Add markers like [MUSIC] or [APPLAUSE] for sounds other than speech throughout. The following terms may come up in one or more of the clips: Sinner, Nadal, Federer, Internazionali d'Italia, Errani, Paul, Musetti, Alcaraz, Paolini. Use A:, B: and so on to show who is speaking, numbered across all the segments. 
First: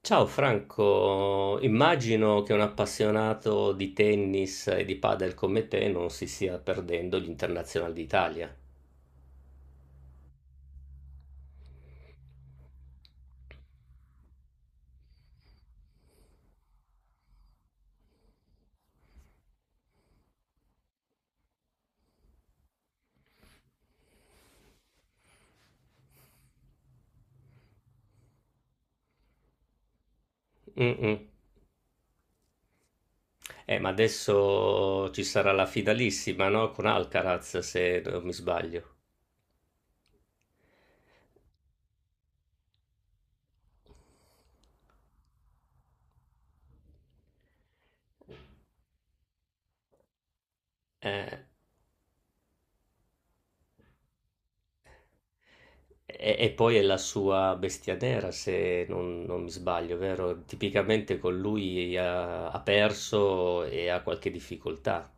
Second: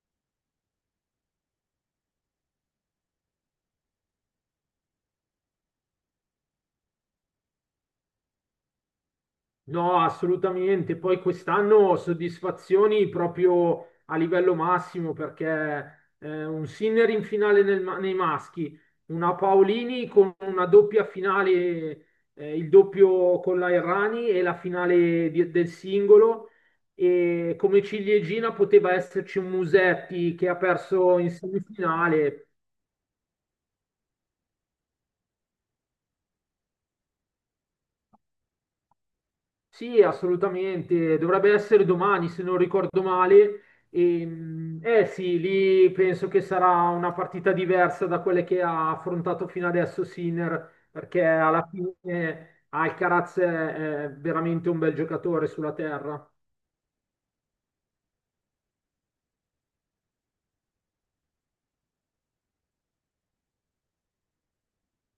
A: Ciao Franco, immagino che un appassionato di tennis e di padel come te non si stia perdendo gli internazionali d'Italia.
B: No, assolutamente. Poi quest'anno soddisfazioni proprio a livello massimo perché un Sinner in finale nei maschi, una Paolini con una doppia finale, il doppio con la Errani e la finale del singolo. E come ciliegina poteva esserci un Musetti che ha
A: Mm-mm.
B: perso in semifinale.
A: Ma adesso ci sarà la fidalissima, no? Con Alcaraz, se non mi sbaglio.
B: Sì, assolutamente, dovrebbe essere domani se non ricordo male. Sì, lì penso che sarà una partita diversa da quelle che ha affrontato fino adesso Sinner, perché
A: Eh,
B: alla fine Alcaraz è veramente un bel giocatore sulla terra.
A: e poi è la sua bestia nera, se non mi sbaglio, vero? Tipicamente con lui ha perso e ha qualche difficoltà.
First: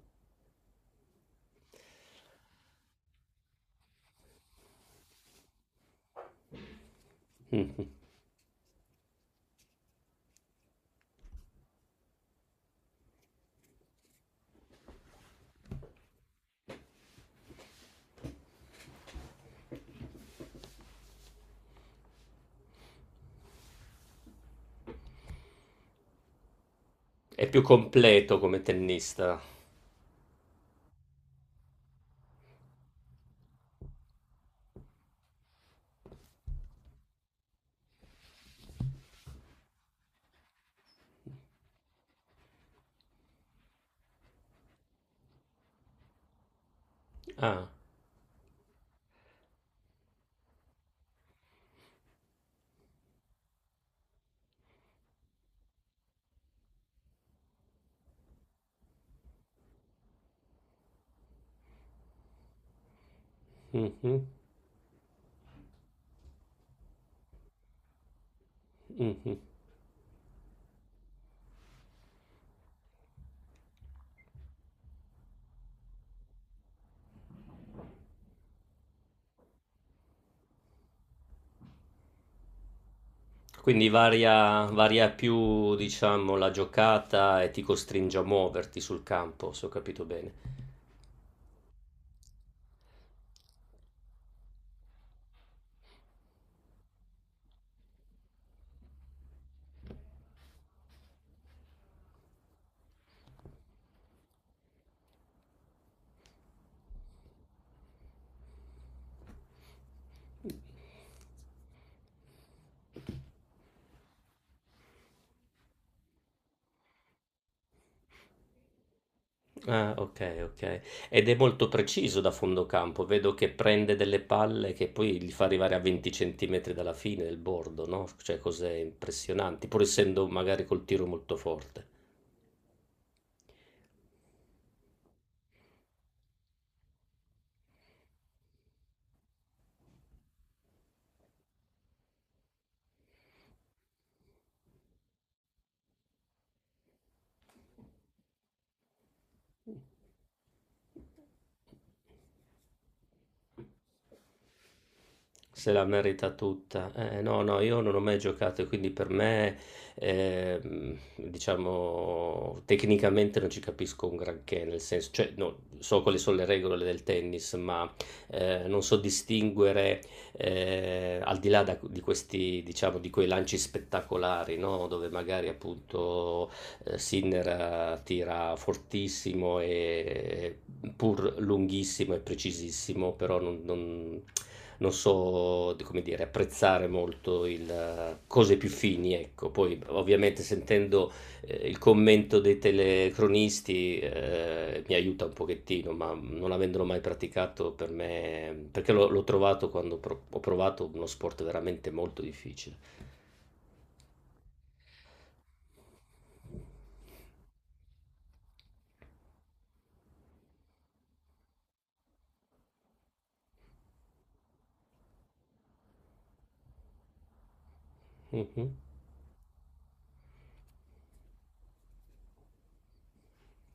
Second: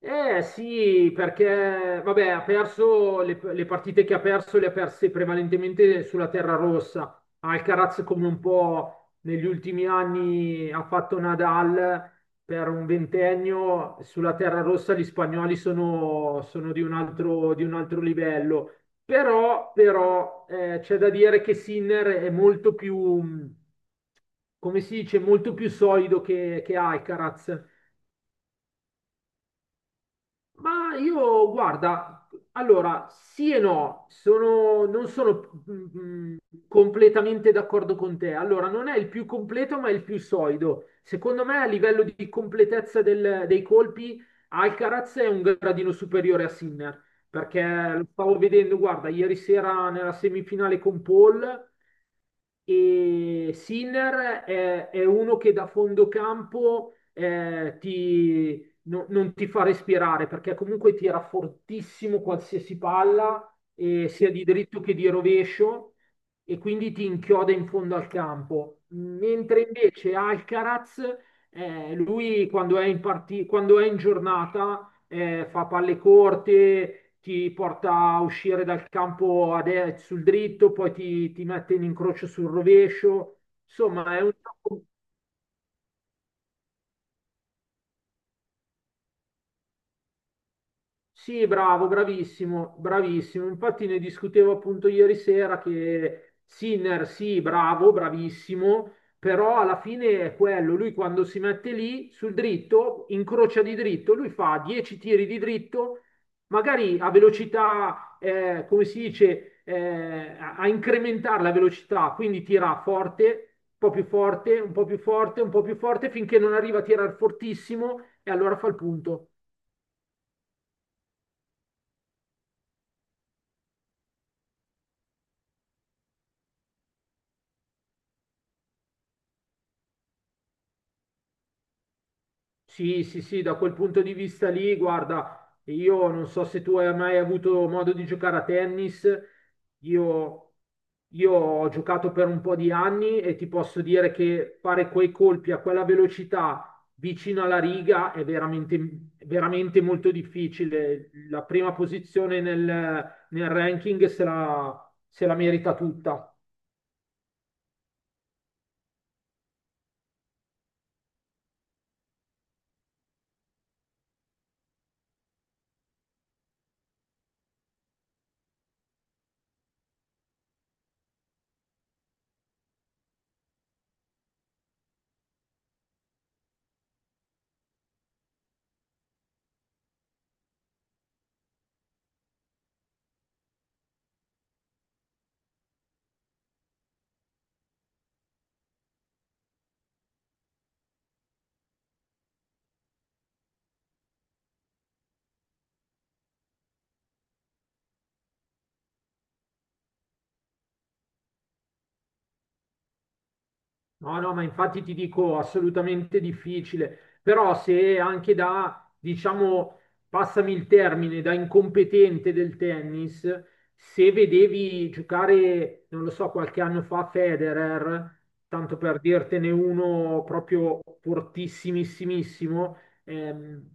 B: Eh sì, perché vabbè, ha perso le partite che ha perso, le ha perse prevalentemente sulla terra
A: [LAUGHS]
B: rossa.
A: Mhm.
B: Alcaraz, come un po' negli ultimi anni ha fatto Nadal per un ventennio, sulla terra rossa gli spagnoli sono, sono di un altro livello. Però, c'è da dire che Sinner è molto più, come si dice, molto più solido che
A: È
B: Alcaraz.
A: più completo come tennista.
B: Ma io, guarda, allora, sì e no, non sono completamente d'accordo con te. Allora, non è il più completo, ma è il più solido. Secondo me, a livello di completezza dei colpi, Alcaraz è un gradino superiore a Sinner, perché
A: Ah.
B: lo stavo vedendo, guarda, ieri sera nella semifinale con Paul, e Sinner è uno che da fondo campo ti, no- non ti fa respirare perché comunque tira fortissimo qualsiasi palla,
A: Mh-mh.
B: sia di dritto che di rovescio, e quindi ti inchioda in fondo al campo.
A: Mh-mh.
B: Mentre invece Alcaraz, lui quando è in giornata, fa palle corte, ti porta a uscire dal campo sul dritto, poi ti mette in incrocio sul rovescio.
A: Quindi
B: Insomma, è un
A: varia
B: gioco.
A: varia più, diciamo, la giocata e ti costringe a muoverti sul campo, se ho capito bene.
B: Sì, bravo, bravissimo, bravissimo. Infatti ne discutevo appunto ieri sera che Sinner, sì, bravo, bravissimo, però alla fine è quello, lui quando si mette lì sul dritto, incrocia di dritto, lui fa 10 tiri di dritto, magari a velocità, come si dice, a a incrementare la velocità, quindi tira forte, un po' più forte, un po' più forte, un po' più forte, finché non arriva a tirare fortissimo e allora fa il punto.
A: Ah, okay, okay. Ed è molto preciso da fondo campo. Vedo che prende delle palle che poi li fa arrivare a 20 centimetri dalla fine del bordo, no, cioè cose impressionanti, pur essendo magari col tiro molto forte.
B: Sì, sì, sì, da quel punto di vista lì, guarda, io non so se tu hai mai avuto modo di giocare a tennis, io, io ho giocato per un po' di anni e ti posso dire che fare quei colpi a quella velocità vicino alla riga è veramente, veramente molto difficile. La prima posizione nel ranking se la
A: Se
B: merita
A: la merita
B: tutta.
A: tutta. No, no, io non ho mai giocato e quindi per me, diciamo, tecnicamente non ci capisco un granché, nel senso, cioè, no, so quali sono le regole del tennis, ma non so distinguere al di là di questi, diciamo, di quei lanci spettacolari, no? Dove magari appunto Sinner tira fortissimo e pur lunghissimo e precisissimo, però non so, come dire, apprezzare molto il, cose più fini, ecco. Poi ovviamente sentendo il commento dei telecronisti, mi aiuta un pochettino, ma non avendolo mai praticato per me perché l'ho trovato quando pro ho provato uno sport veramente molto difficile.
B: No, no, ma infatti ti dico assolutamente difficile, però se anche da, diciamo, passami il termine, da incompetente del tennis, se vedevi giocare, non lo so, qualche anno fa Federer,
A: Mh-mh.
B: tanto per dirtene uno proprio fortissimissimissimo, ehm,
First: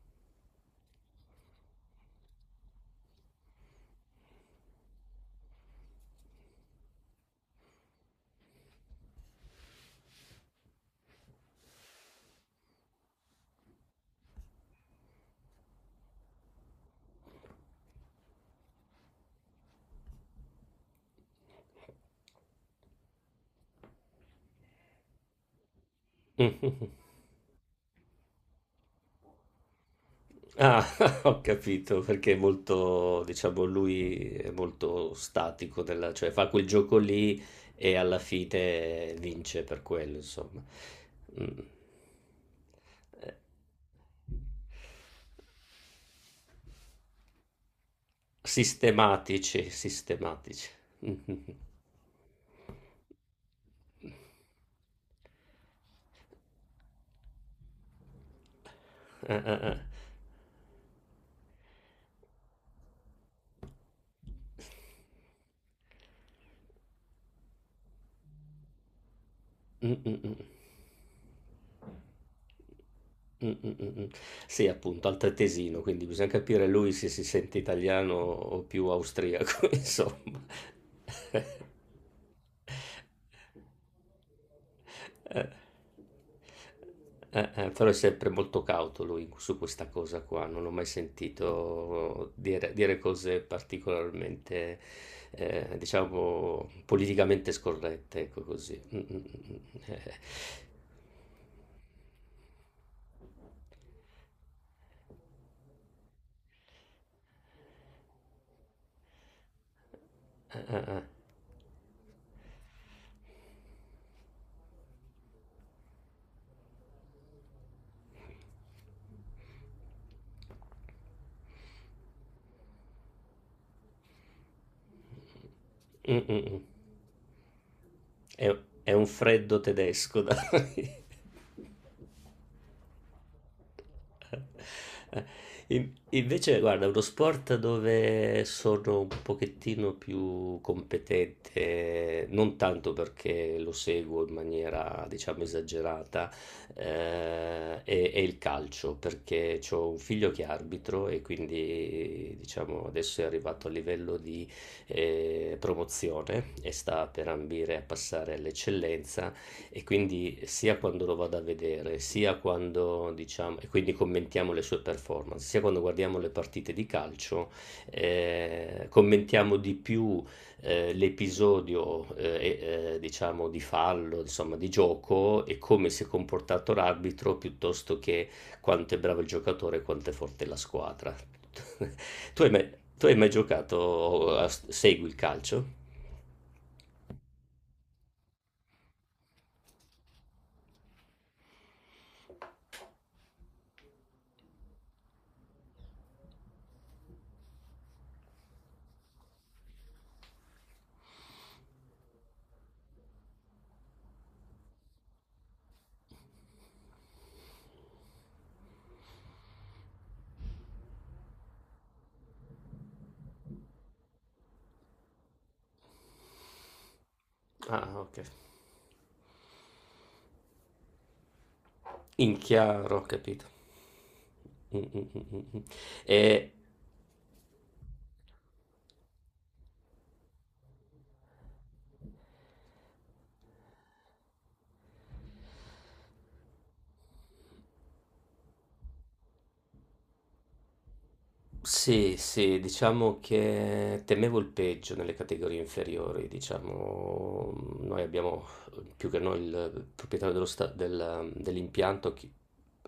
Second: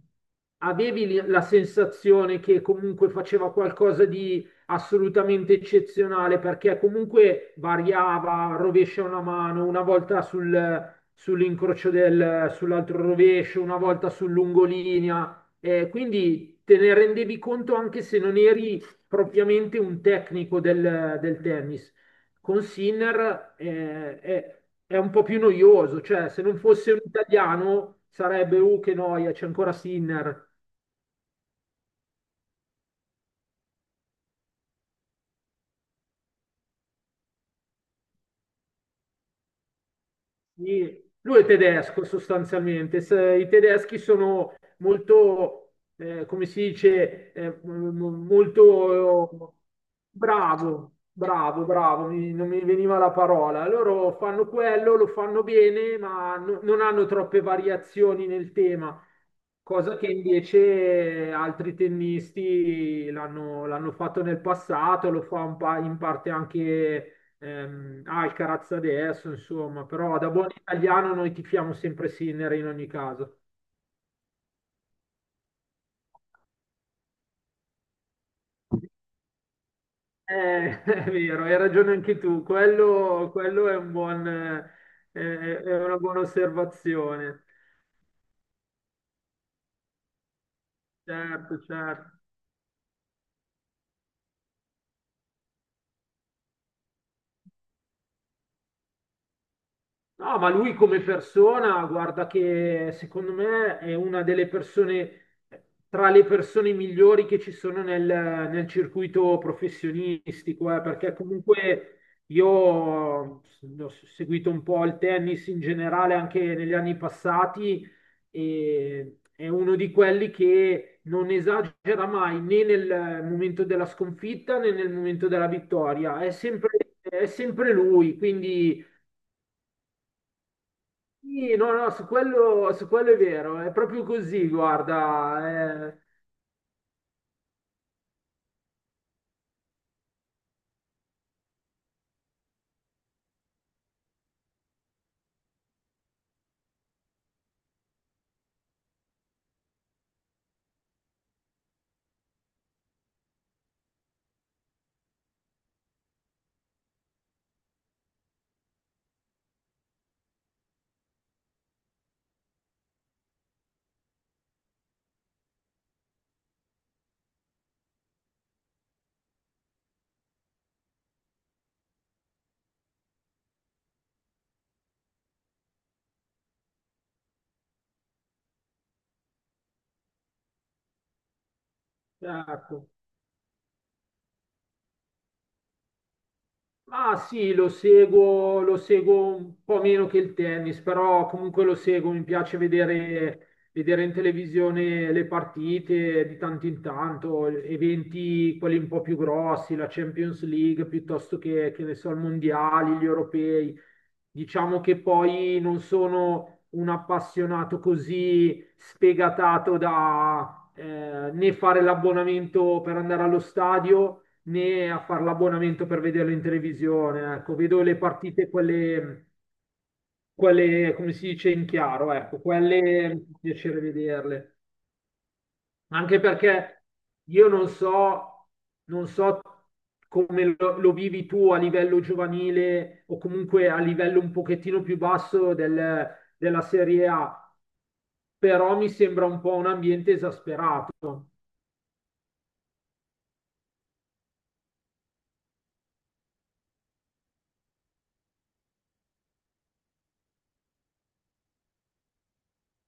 B: avevi la sensazione che comunque faceva qualcosa di assolutamente eccezionale perché comunque variava, rovescia una mano, una volta sull'incrocio del, sull'altro rovescio, una volta sul lungolinea, quindi te ne rendevi conto anche se non eri propriamente un tecnico del, del tennis. Con Sinner è un po' più noioso, cioè se non
A: Mh-mh.
B: fosse un italiano sarebbe, che noia, c'è ancora Sinner.
A: Ah, [LAUGHS] ho capito, perché è molto diciamo lui è molto statico nella cioè fa quel gioco lì e alla fine vince per quello insomma.
B: Sì, lui è
A: Mh.
B: tedesco sostanzialmente.
A: Ehm,
B: I tedeschi sono molto, come si dice, molto
A: sistematici, sistematici.
B: bravo,
A: [LAUGHS] Mh-mh-mh.
B: bravo, bravo, non mi veniva la parola. Loro fanno quello, lo fanno bene, ma non hanno troppe variazioni nel tema.
A: Eh.
B: Cosa che invece altri tennisti l'hanno fatto nel passato, lo fa in parte anche Alcaraz adesso, insomma,
A: Mm, mm,
B: però da
A: mm.
B: buon italiano noi tifiamo sempre Sinner in ogni caso.
A: Mm, mm, mm, mm. Sì, appunto, altoatesino, quindi bisogna capire lui se si sente italiano o più austriaco, [LAUGHS] insomma.
B: [LAUGHS] È vero, hai ragione anche tu, quello è un buon, è
A: Eh,
B: è una buona osservazione.
A: però è sempre molto cauto lui su questa cosa qua, non ho mai
B: Certo, certo.
A: sentito dire cose particolarmente, diciamo, politicamente scorrette, ecco così. Mm, mm, mm, mm.
B: No, ma lui come persona, guarda che secondo me è una delle persone, tra le persone migliori che ci sono nel circuito professionistico,
A: Eh.
B: perché comunque io ho seguito un po' il tennis in generale anche negli anni passati e è uno di quelli che non esagera mai né nel momento della sconfitta né nel momento della
A: Mm,
B: vittoria,
A: mm, mm.
B: è sempre lui,
A: È,
B: quindi...
A: è un freddo tedesco, dai. [LAUGHS]
B: Sì, no, no, su quello è vero, è proprio così,
A: [LAUGHS]
B: guarda. Eh,
A: Invece, guarda, uno sport dove sono un pochettino più competente, non tanto perché lo seguo in maniera, diciamo, esagerata, è il calcio, perché ho un figlio che è arbitro e quindi, diciamo, adesso è arrivato a livello di promozione e sta per ambire a passare all'eccellenza e quindi sia quando lo vado a vedere, sia quando diciamo, e quindi commentiamo le sue performance, sia quando guardiamo le partite di calcio, commentiamo di più l'episodio diciamo di fallo, insomma di gioco e come si è comportato l'arbitro piuttosto che quanto è bravo il giocatore e quanto è forte la squadra. [LAUGHS] Tu hai mai,
B: ecco.
A: tu hai mai giocato, segui il calcio?
B: Ah sì, lo seguo un po' meno che il tennis, però comunque lo seguo, mi piace vedere, vedere in televisione le partite di tanto in tanto, eventi quelli un po' più grossi, la Champions League piuttosto che ne so, i mondiali, gli europei. Diciamo che poi non sono un appassionato così sfegatato da né fare l'abbonamento per andare allo stadio né a fare l'abbonamento per vederlo in televisione. Ecco, vedo le
A: Ah, ok.
B: partite, quelle, come si dice, in chiaro,
A: In
B: ecco, quelle
A: chiaro, ho
B: mi fa
A: capito.
B: piacere vederle.
A: Mm, mm, mm, mm, mm.
B: Anche
A: E
B: perché io non so, non so come lo vivi tu a livello giovanile o comunque a livello un pochettino più basso della Serie A, però mi sembra un po' un ambiente esasperato.
A: sì, sì, diciamo che temevo il peggio nelle categorie inferiori, diciamo, noi abbiamo più che noi il proprietario dello dell'impianto,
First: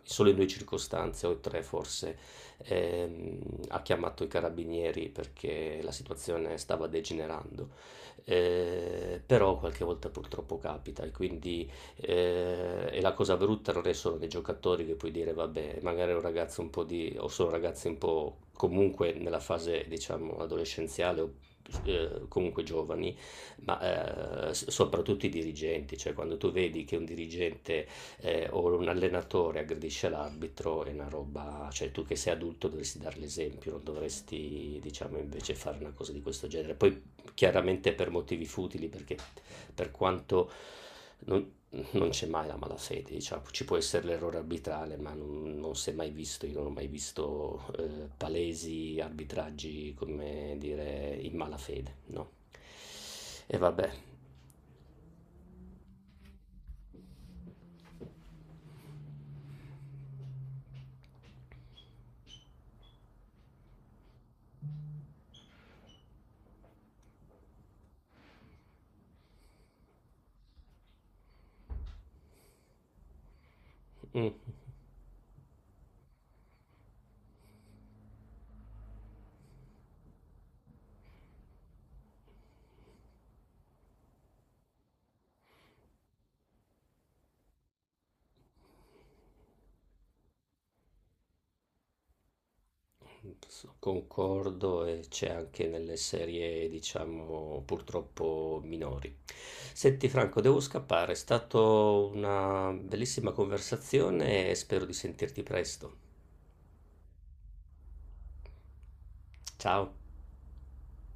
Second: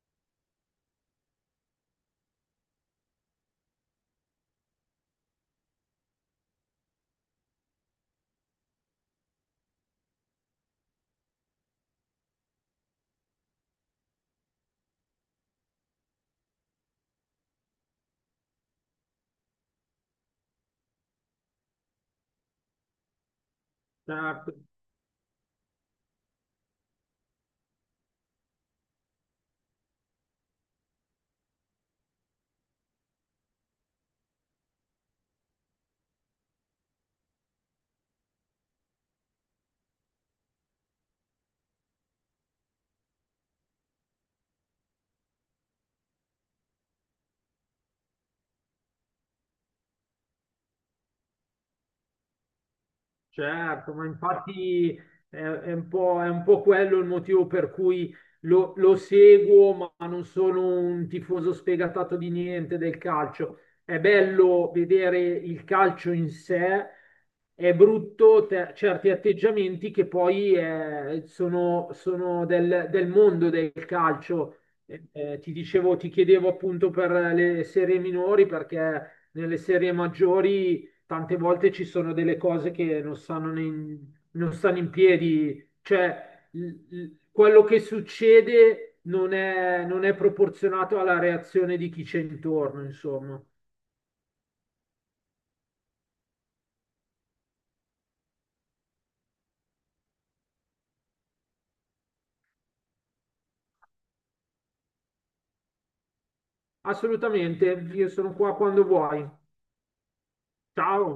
A: solo in due circostanze, o tre forse, ehm, ha chiamato i carabinieri perché la situazione stava degenerando. Però qualche volta purtroppo capita e quindi. E la cosa brutta non è solo che i giocatori, che puoi dire, vabbè, magari è un ragazzo un po' di, o sono ragazzi un po' comunque nella fase, diciamo, adolescenziale o comunque giovani,
B: Cioè,
A: ma soprattutto i dirigenti, cioè quando tu vedi che un dirigente o un allenatore aggredisce l'arbitro è una roba, cioè tu che sei adulto dovresti dare l'esempio, non dovresti, diciamo, invece fare una cosa di questo genere. Poi chiaramente per motivi futili, perché per quanto non, non c'è mai la malafede, diciamo. Ci può essere l'errore arbitrale, ma non si è mai visto, io non ho mai visto palesi arbitraggi, come dire, in malafede, no. E vabbè,
B: certo, ma infatti è un po' quello il motivo per cui lo seguo, ma non sono un tifoso sfegatato di niente del calcio. È bello vedere il calcio in sé, è brutto certi atteggiamenti che poi sono del, del mondo del
A: mm,
B: calcio. Ti dicevo, ti chiedevo appunto per le serie minori, perché nelle serie maggiori tante volte ci sono delle cose che non stanno in, non stanno in piedi, cioè quello che succede non è proporzionato alla reazione di chi c'è intorno, insomma.
A: concordo e c'è anche nelle serie, diciamo, purtroppo minori. Senti Franco, devo scappare, è stata una bellissima conversazione e spero di sentirti presto.
B: Assolutamente, io sono qua quando vuoi.
A: Ciao.
B: Ciao.